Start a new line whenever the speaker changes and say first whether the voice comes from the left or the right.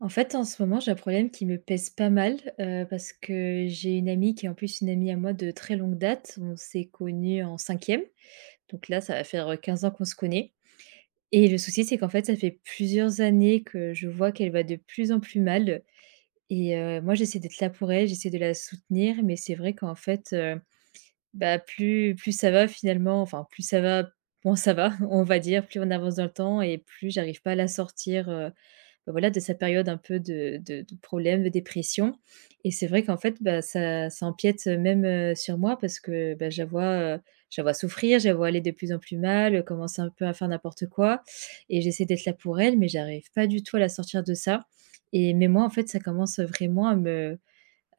right: En fait, en ce moment, j'ai un problème qui me pèse pas mal, parce que j'ai une amie qui est en plus une amie à moi de très longue date. On s'est connus en cinquième, donc là, ça va faire, 15 ans qu'on se connaît et le souci, c'est qu'en fait, ça fait plusieurs années que je vois qu'elle va de plus en plus mal et moi, j'essaie d'être là pour elle, j'essaie de la soutenir, mais c'est vrai qu'en fait, bah, plus ça va finalement, enfin, plus ça va, moins ça va, on va dire, plus on avance dans le temps et plus j'arrive pas à la sortir, bah, voilà, de sa période un peu de problèmes, de dépression et c'est vrai qu'en fait, bah, ça empiète, même, sur moi parce que, bah, heu, je la vois souffrir, je la vois aller de plus en plus mal, commencer un peu à faire n'importe quoi et j'essaie d'être là pour elle mais j'arrive pas du tout à la sortir de ça et mais moi, en fait, ça commence, vraiment à me,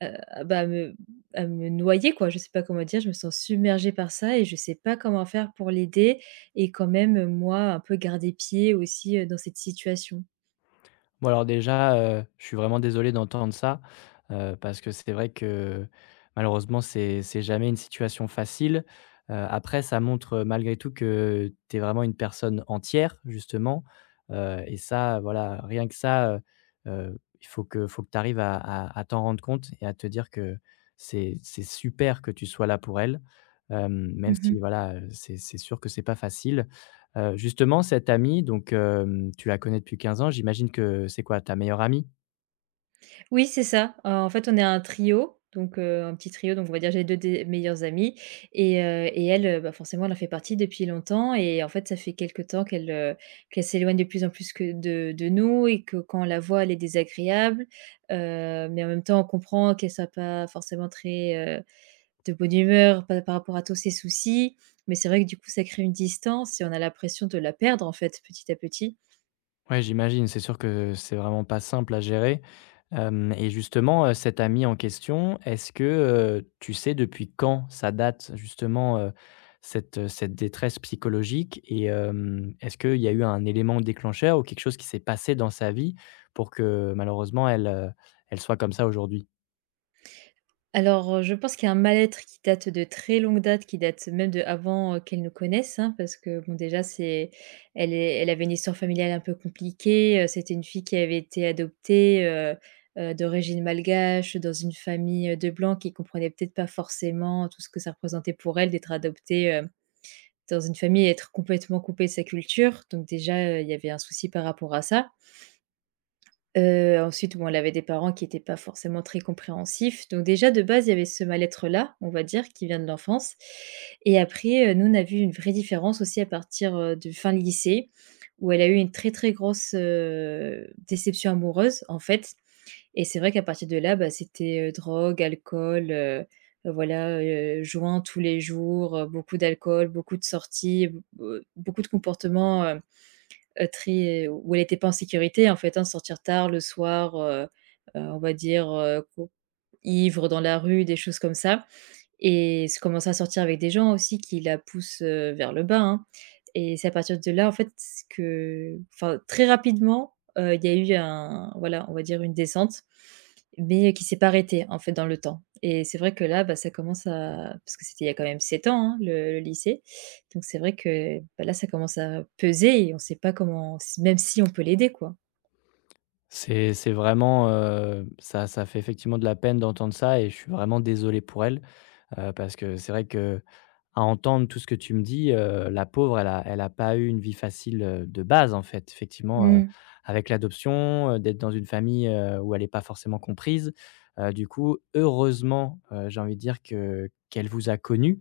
right: heu, bah, à me noyer, quoi. Je sais pas comment dire, je me sens submergée par ça et je sais pas comment faire pour l'aider et quand même, moi, un peu garder pied aussi, dans cette situation.
left: Bon alors déjà, je suis vraiment désolé d'entendre ça, parce que c'est vrai que malheureusement c'est jamais une situation facile. Après ça montre, malgré tout que tu es vraiment une personne entière justement, et ça voilà, rien que ça. Heu il faut que tu arrives à t'en rendre compte et à te dire que c'est super que tu sois là pour elle. Hem, même si
right: Mmh.
left: voilà, c'est sûr que c'est pas facile. Justement, cette amie, donc hem, tu la connais depuis 15 ans. J'imagine que c'est quoi, ta meilleure amie?
right: Oui, c'est ça. En fait, on est un trio, donc un petit trio, donc on va dire j'ai 2 des meilleures amies et elle, bah, forcément, elle en fait partie depuis longtemps et en fait, ça fait quelque temps qu'elle s'éloigne de plus en plus que de nous et que quand on la voit, elle est désagréable, mais en même temps, on comprend qu'elle soit pas forcément très, de bonne humeur pa par rapport à tous ses soucis, mais c'est vrai que, du coup, ça crée une distance et on a l'impression de la perdre, en fait, petit à petit.
left: Ouais, j'imagine, c'est sûr que c'est vraiment pas simple à gérer. Hem et justement, cette amie en question, est-ce que, tu sais depuis quand ça date justement, cette, cette détresse psychologique? Et hem, est-ce qu'il y a eu un élément déclencheur ou quelque chose qui s'est passé dans sa vie pour que malheureusement elle soit comme ça aujourd'hui?
right: Alors, je pense qu'il y a un mal-être qui date de très longue date, qui date même d'avant, qu'elle nous connaisse, hein, parce que bon déjà c'est elle est elle avait une histoire familiale un peu compliquée, c'était une fille qui avait été adoptée, d'origine malgache, dans une famille, de blancs qui comprenait peut-être pas forcément tout ce que ça représentait pour elle d'être adoptée, dans une famille et être complètement coupée de sa culture. Donc déjà, il y avait un souci par rapport à ça. Ensuite, bon, elle avait des parents qui étaient pas forcément très compréhensifs. Donc déjà, de base, il y avait ce mal-être-là, on va dire, qui vient de l'enfance. Et après, nous, on a vu une vraie différence aussi à partir, de fin lycée, où elle a eu une très, très grosse, déception amoureuse, en fait. Et c'est vrai qu'à partir de là, bah, c'était, drogue, alcool, voilà, joint tous les jours, beaucoup d'alcool, beaucoup de sorties, b beaucoup de comportements, très où elle n'était pas en sécurité en fait, hein. Sortir tard le soir, on va dire, ivre dans la rue, des choses comme ça et se commencer à sortir avec des gens aussi qui la poussent, vers le bas, hein et c'est à partir de là, en fait, que enfin très rapidement, il y a eu un voilà, on va dire une descente, mais qui s'est pas arrêtée, en fait, dans le temps et c'est vrai que là, bah, ça commence à parce que c'était il y a quand même 7 ans, hein, le lycée, donc c'est vrai que, bah, là, ça commence à peser et on sait pas comment si, même si on peut l'aider, quoi.
left: C'est vraiment, ça fait effectivement de la peine d'entendre ça, et je suis vraiment désolé pour elle. Parce que c'est vrai que, à entendre tout ce que tu me dis, la pauvre, elle a pas eu une vie facile, de base, en fait. Effectivement,
right: Mmh.
left: avec l'adoption, d'être dans une famille, où elle est pas forcément comprise. Du coup, heureusement, j'ai envie de dire que qu'elle vous a connu,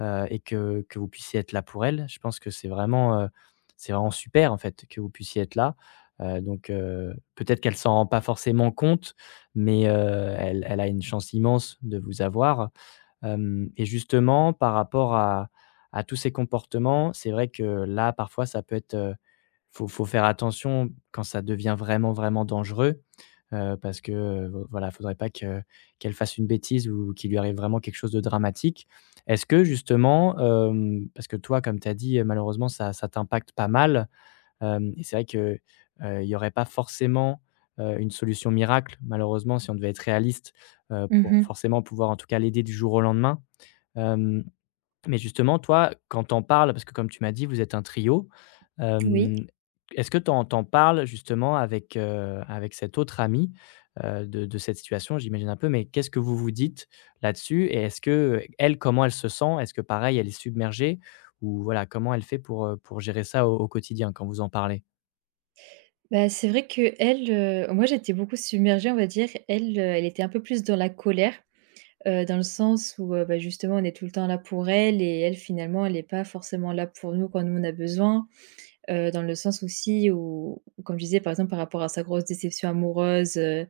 left: et que vous puissiez être là pour elle. Je pense que c'est vraiment super, en fait, que vous puissiez être là. Donc, peut-être qu'elle s'en rend pas forcément compte, mais, elle a une chance immense de vous avoir. Hem, et justement, par rapport à tous ces comportements, c'est vrai que là, parfois, ça peut être, faut faire attention quand ça devient vraiment, vraiment dangereux, parce que, vo voilà, faudrait pas que qu'elle fasse une bêtise ou qu'il lui arrive vraiment quelque chose de dramatique. Est-ce que justement, hem, parce que toi, comme tu as dit, malheureusement, ça t'impacte pas mal, hem, et c'est vrai que, il y aurait pas forcément, une solution miracle, malheureusement, si on devait être réaliste, pour
right: Mmh.
left: forcément pouvoir, en tout cas, l'aider du jour au lendemain. Hem, mais justement, toi, quand t'en parles, parce que comme tu m'as dit, vous êtes un trio,
right: Oui.
left: hem, est-ce que t'en parles justement avec, avec cet autre ami, de cette situation? J'imagine un peu, mais qu'est-ce que vous vous dites là-dessus? Et est-ce que elle, comment elle se sent? Est-ce que pareil, elle est submergée? Ou voilà, comment elle fait pour gérer ça au quotidien quand vous en parlez?
right: Bah, c'est vrai moi j'étais beaucoup submergée, on va dire. Elle était un peu plus dans la colère, dans le sens où, bah, justement, on est tout le temps là pour elle et elle, finalement, elle est pas forcément là pour nous quand nous on a besoin. Dans le sens aussi où, comme je disais, par exemple, par rapport à sa grosse déception amoureuse, heu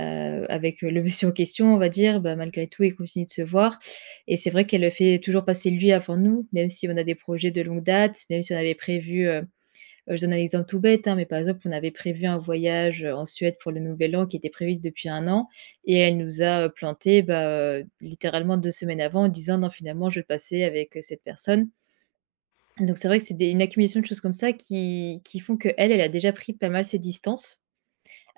right: heu, avec, le monsieur en question, on va dire, bah, malgré tout, ils continuent de se voir et c'est vrai qu'elle fait toujours passer lui avant nous, même si on a des projets de longue date, même si on avait prévu, je donne un exemple tout bête, hein, mais par exemple, on avait prévu un voyage, en Suède pour le Nouvel An qui était prévu depuis un an et elle nous a, plantés, bah, littéralement 2 semaines avant en disant: «Non, finalement, je vais passer avec, cette personne». Donc c'est vrai que c'est des une accumulation de choses comme ça qui font que elle, elle a déjà pris pas mal ses distances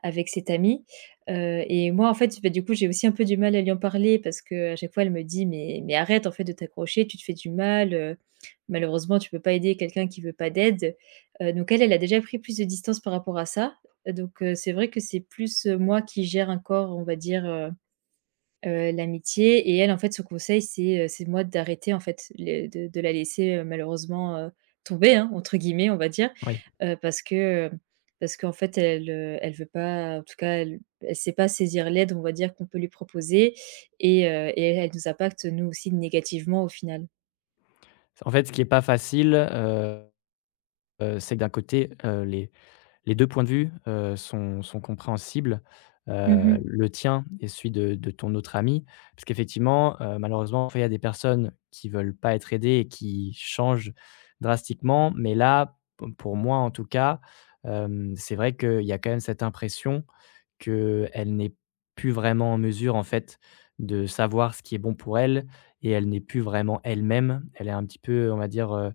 right: avec cette amie, et moi, en fait, bah, du coup, j'ai aussi un peu du mal à lui en parler parce que à chaque fois, elle me dit: «Mais arrête, en fait, de t'accrocher, tu te fais du mal, malheureusement, tu peux pas aider quelqu'un qui veut pas d'aide». Donc elle a déjà pris plus de distance par rapport à ça. Donc, c'est vrai que c'est plus, moi qui gère encore, on va dire, l'amitié et elle, en fait, son conseil, c'est moi d'arrêter, en fait, les de la laisser, malheureusement, «tomber», hein, entre guillemets, on va dire,
left: Oui.
right: heu, parce que, hem, parce qu'en fait, elle veut pas en tout cas, elle sait pas saisir l'aide, on va dire, qu'on peut lui proposer et elle nous impacte, nous aussi, négativement, au final.
left: En fait, ce qui est pas facile, c'est que d'un côté, les 2 points de vue, sont compréhensibles,
right: Mmh.
left: le tien et celui de ton autre ami. Parce qu'effectivement, malheureusement, il y a des personnes qui veulent pas être aidées et qui changent drastiquement. Mais là, p pour moi, en tout cas, hem, c'est vrai qu'il y a quand même cette impression qu'elle n'est plus vraiment en mesure, en fait, de savoir ce qui est bon pour elle, et elle n'est plus vraiment elle-même. Elle est un petit peu, on va dire,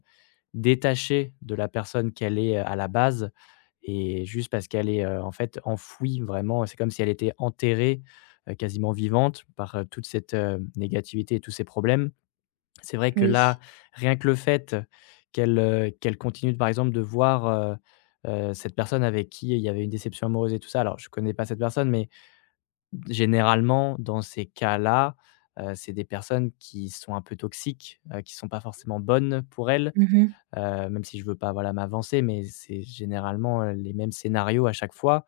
left: détachée de la personne qu'elle est, à la base, et juste parce qu'elle est, en fait, enfouie vraiment. C'est comme si elle était enterrée, quasiment vivante par, toute cette, négativité et tous ces problèmes. C'est vrai que là,
right: Oui.
left: rien que le fait qu'elle, qu'elle continue, par exemple, de voir, cette personne avec qui il y avait une déception amoureuse et tout ça. Alors je connais pas cette personne, mais généralement, dans ces cas-là, c'est des personnes qui sont un peu toxiques, qui sont pas forcément bonnes pour elle.
right: Mmh.
left: Même si je veux pas, voilà, m'avancer, mais c'est généralement, les mêmes scénarios à chaque fois,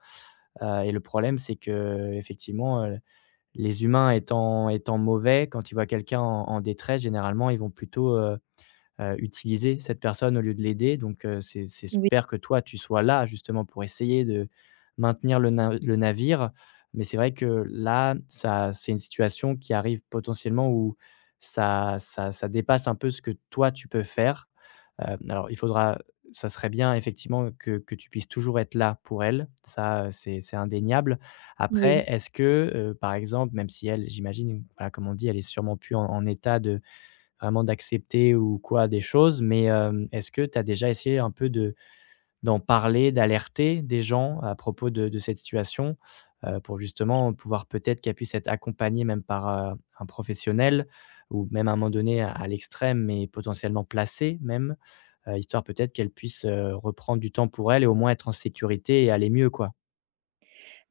left: et le problème, c'est qu'effectivement, les humains étant mauvais, quand ils voient quelqu'un en détresse, généralement, ils vont plutôt, utiliser cette personne au lieu de l'aider. Donc, c'est
right: Oui,
left: super que toi, tu sois là justement pour essayer de maintenir le navire. Mais c'est vrai que là, ça, c'est une situation qui arrive potentiellement où ça dépasse un peu ce que toi, tu peux faire. Hem, alors il faudra ça serait bien effectivement que tu puisses toujours être là pour elle. Ça, c'est indéniable. Après,
right: oui.
left: est-ce que, par exemple, même si elle, j'imagine, voilà, comme on dit, elle est sûrement plus en état de vraiment d'accepter ou quoi des choses, mais, hem, est-ce que tu as déjà essayé un peu de d'en parler, d'alerter des gens à propos de cette situation? Pour justement pouvoir peut-être qu'elle puisse être accompagnée même par, un professionnel, ou même à un moment donné à l'extrême, mais potentiellement placée même, histoire peut-être qu'elle puisse, reprendre du temps pour elle et au moins être en sécurité et aller mieux, quoi?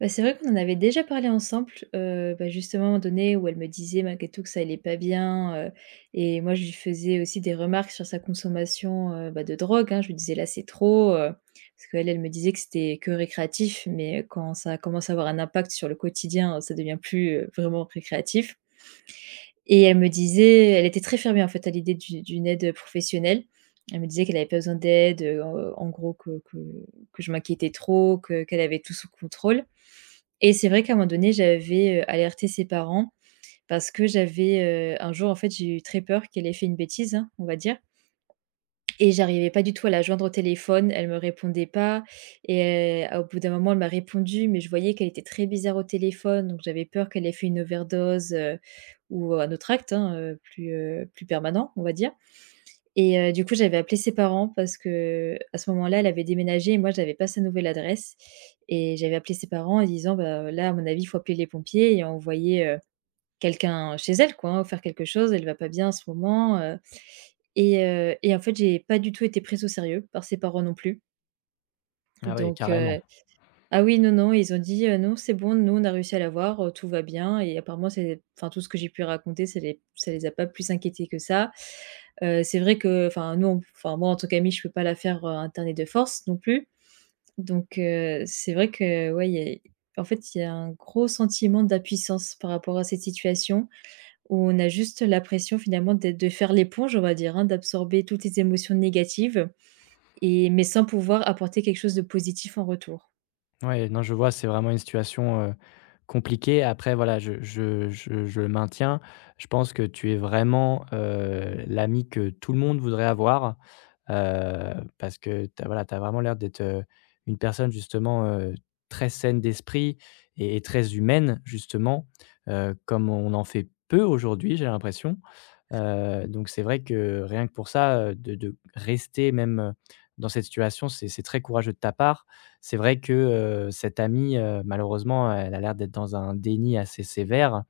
right: Bah, c'est vrai qu'on en avait déjà parlé ensemble, bah, justement, à un moment donné où elle me disait malgré tout que ça allait pas bien, et moi je lui faisais aussi des remarques sur sa consommation, bah, de drogue, hein. Je lui disais: «Là, c'est trop», parce qu'elle, elle me disait que c'était que récréatif, mais quand ça commence à avoir un impact sur le quotidien, ça devient plus, vraiment récréatif et elle me disait elle était très fermée, en fait, à l'idée d'une aide professionnelle. Elle me disait qu'elle n'avait pas besoin d'aide, en gros que je m'inquiétais trop, que qu'elle avait tout sous contrôle et c'est vrai qu'à un moment donné, j'avais, alerté ses parents parce que j'avais, un jour, en fait, j'ai eu très peur qu'elle ait fait une bêtise, hein, on va dire et j'arrivais pas du tout à la joindre au téléphone. Elle me répondait pas et au bout d'un moment, elle m'a répondu, mais je voyais qu'elle était très bizarre au téléphone, donc j'avais peur qu'elle ait fait une overdose, ou un autre acte, hein, plus permanent, on va dire et du coup, j'avais appelé ses parents parce que à ce moment-là, elle avait déménagé et moi, j'avais pas sa nouvelle adresse et j'avais appelé ses parents en disant: «Bah, là, à mon avis, il faut appeler les pompiers et envoyer, quelqu'un chez elle, quoi, hein, faire quelque chose. Elle va pas bien en ce moment» et en fait, j'ai pas du tout été prise au sérieux par ses parents non plus
left: Ah oui,
right: donc
left: carrément.
right: ah oui, non, non, ils ont dit: Non, c'est bon, nous, on a réussi à l'avoir, tout va bien» et apparemment c'est enfin tout ce que j'ai pu raconter, ça les a pas plus inquiétés que ça. C'est vrai que enfin nous, on enfin moi en tant qu'amie, je peux pas la faire, interner de force non plus. Donc, c'est vrai que ouais, il y a un gros sentiment d'impuissance par rapport à cette situation où on a juste la pression finalement de faire l'éponge, on va dire, hein, d'absorber toutes les émotions négatives et mais sans pouvoir apporter quelque chose de positif en retour.
left: Ouais, non, je vois, c'est vraiment une situation, compliquée. Après, voilà, je le maintiens. Je pense que tu es vraiment, l'ami que tout le monde voudrait avoir, heu, parce que tu as voilà, t'as vraiment l'air d'être, une personne justement, très saine d'esprit, et très humaine justement, comme on en fait peu aujourd'hui, j'ai l'impression. Donc c'est vrai que rien que pour ça, de rester même, dans cette situation, c'est très courageux de ta part. C'est vrai que, cette amie, malheureusement, elle a l'air d'être dans un déni assez sévère.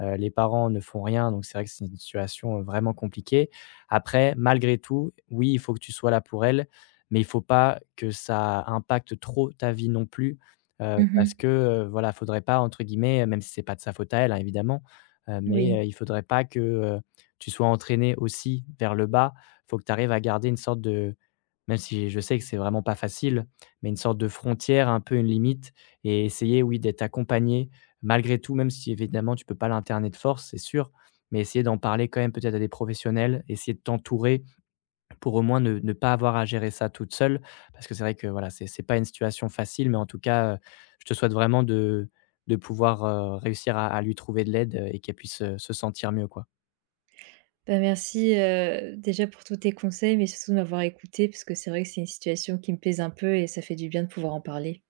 left: Les parents ne font rien, donc c'est vrai que c'est une situation, vraiment compliquée. Après, malgré tout, oui, il faut que tu sois là pour elle, mais il faut pas que ça impacte trop ta vie non plus, parce
right: Mmh.
left: que, voilà, faudrait pas, entre guillemets, même si c'est pas de sa faute à elle, hein, évidemment, mais,
right: Oui.
left: il faudrait pas que, tu sois entraîné aussi vers le bas. Faut que tu arrives à garder une sorte de, même si je sais que c'est vraiment pas facile, mais une sorte de frontière, un peu une limite, et essayer, oui, d'être accompagné malgré tout, même si évidemment tu peux pas l'interner de force, c'est sûr, mais essayer d'en parler quand même peut-être à des professionnels, essayer de t'entourer pour au moins ne pas avoir à gérer ça toute seule, parce que c'est vrai que voilà, c'est pas une situation facile, mais en tout cas, je te souhaite vraiment de pouvoir réussir à lui trouver de l'aide et qu'elle puisse se sentir mieux, quoi.
right: Bah, merci, déjà pour tous tes conseils, mais surtout de m'avoir écoutée parce que c'est vrai que c'est une situation qui me pèse un peu et ça fait du bien de pouvoir en parler.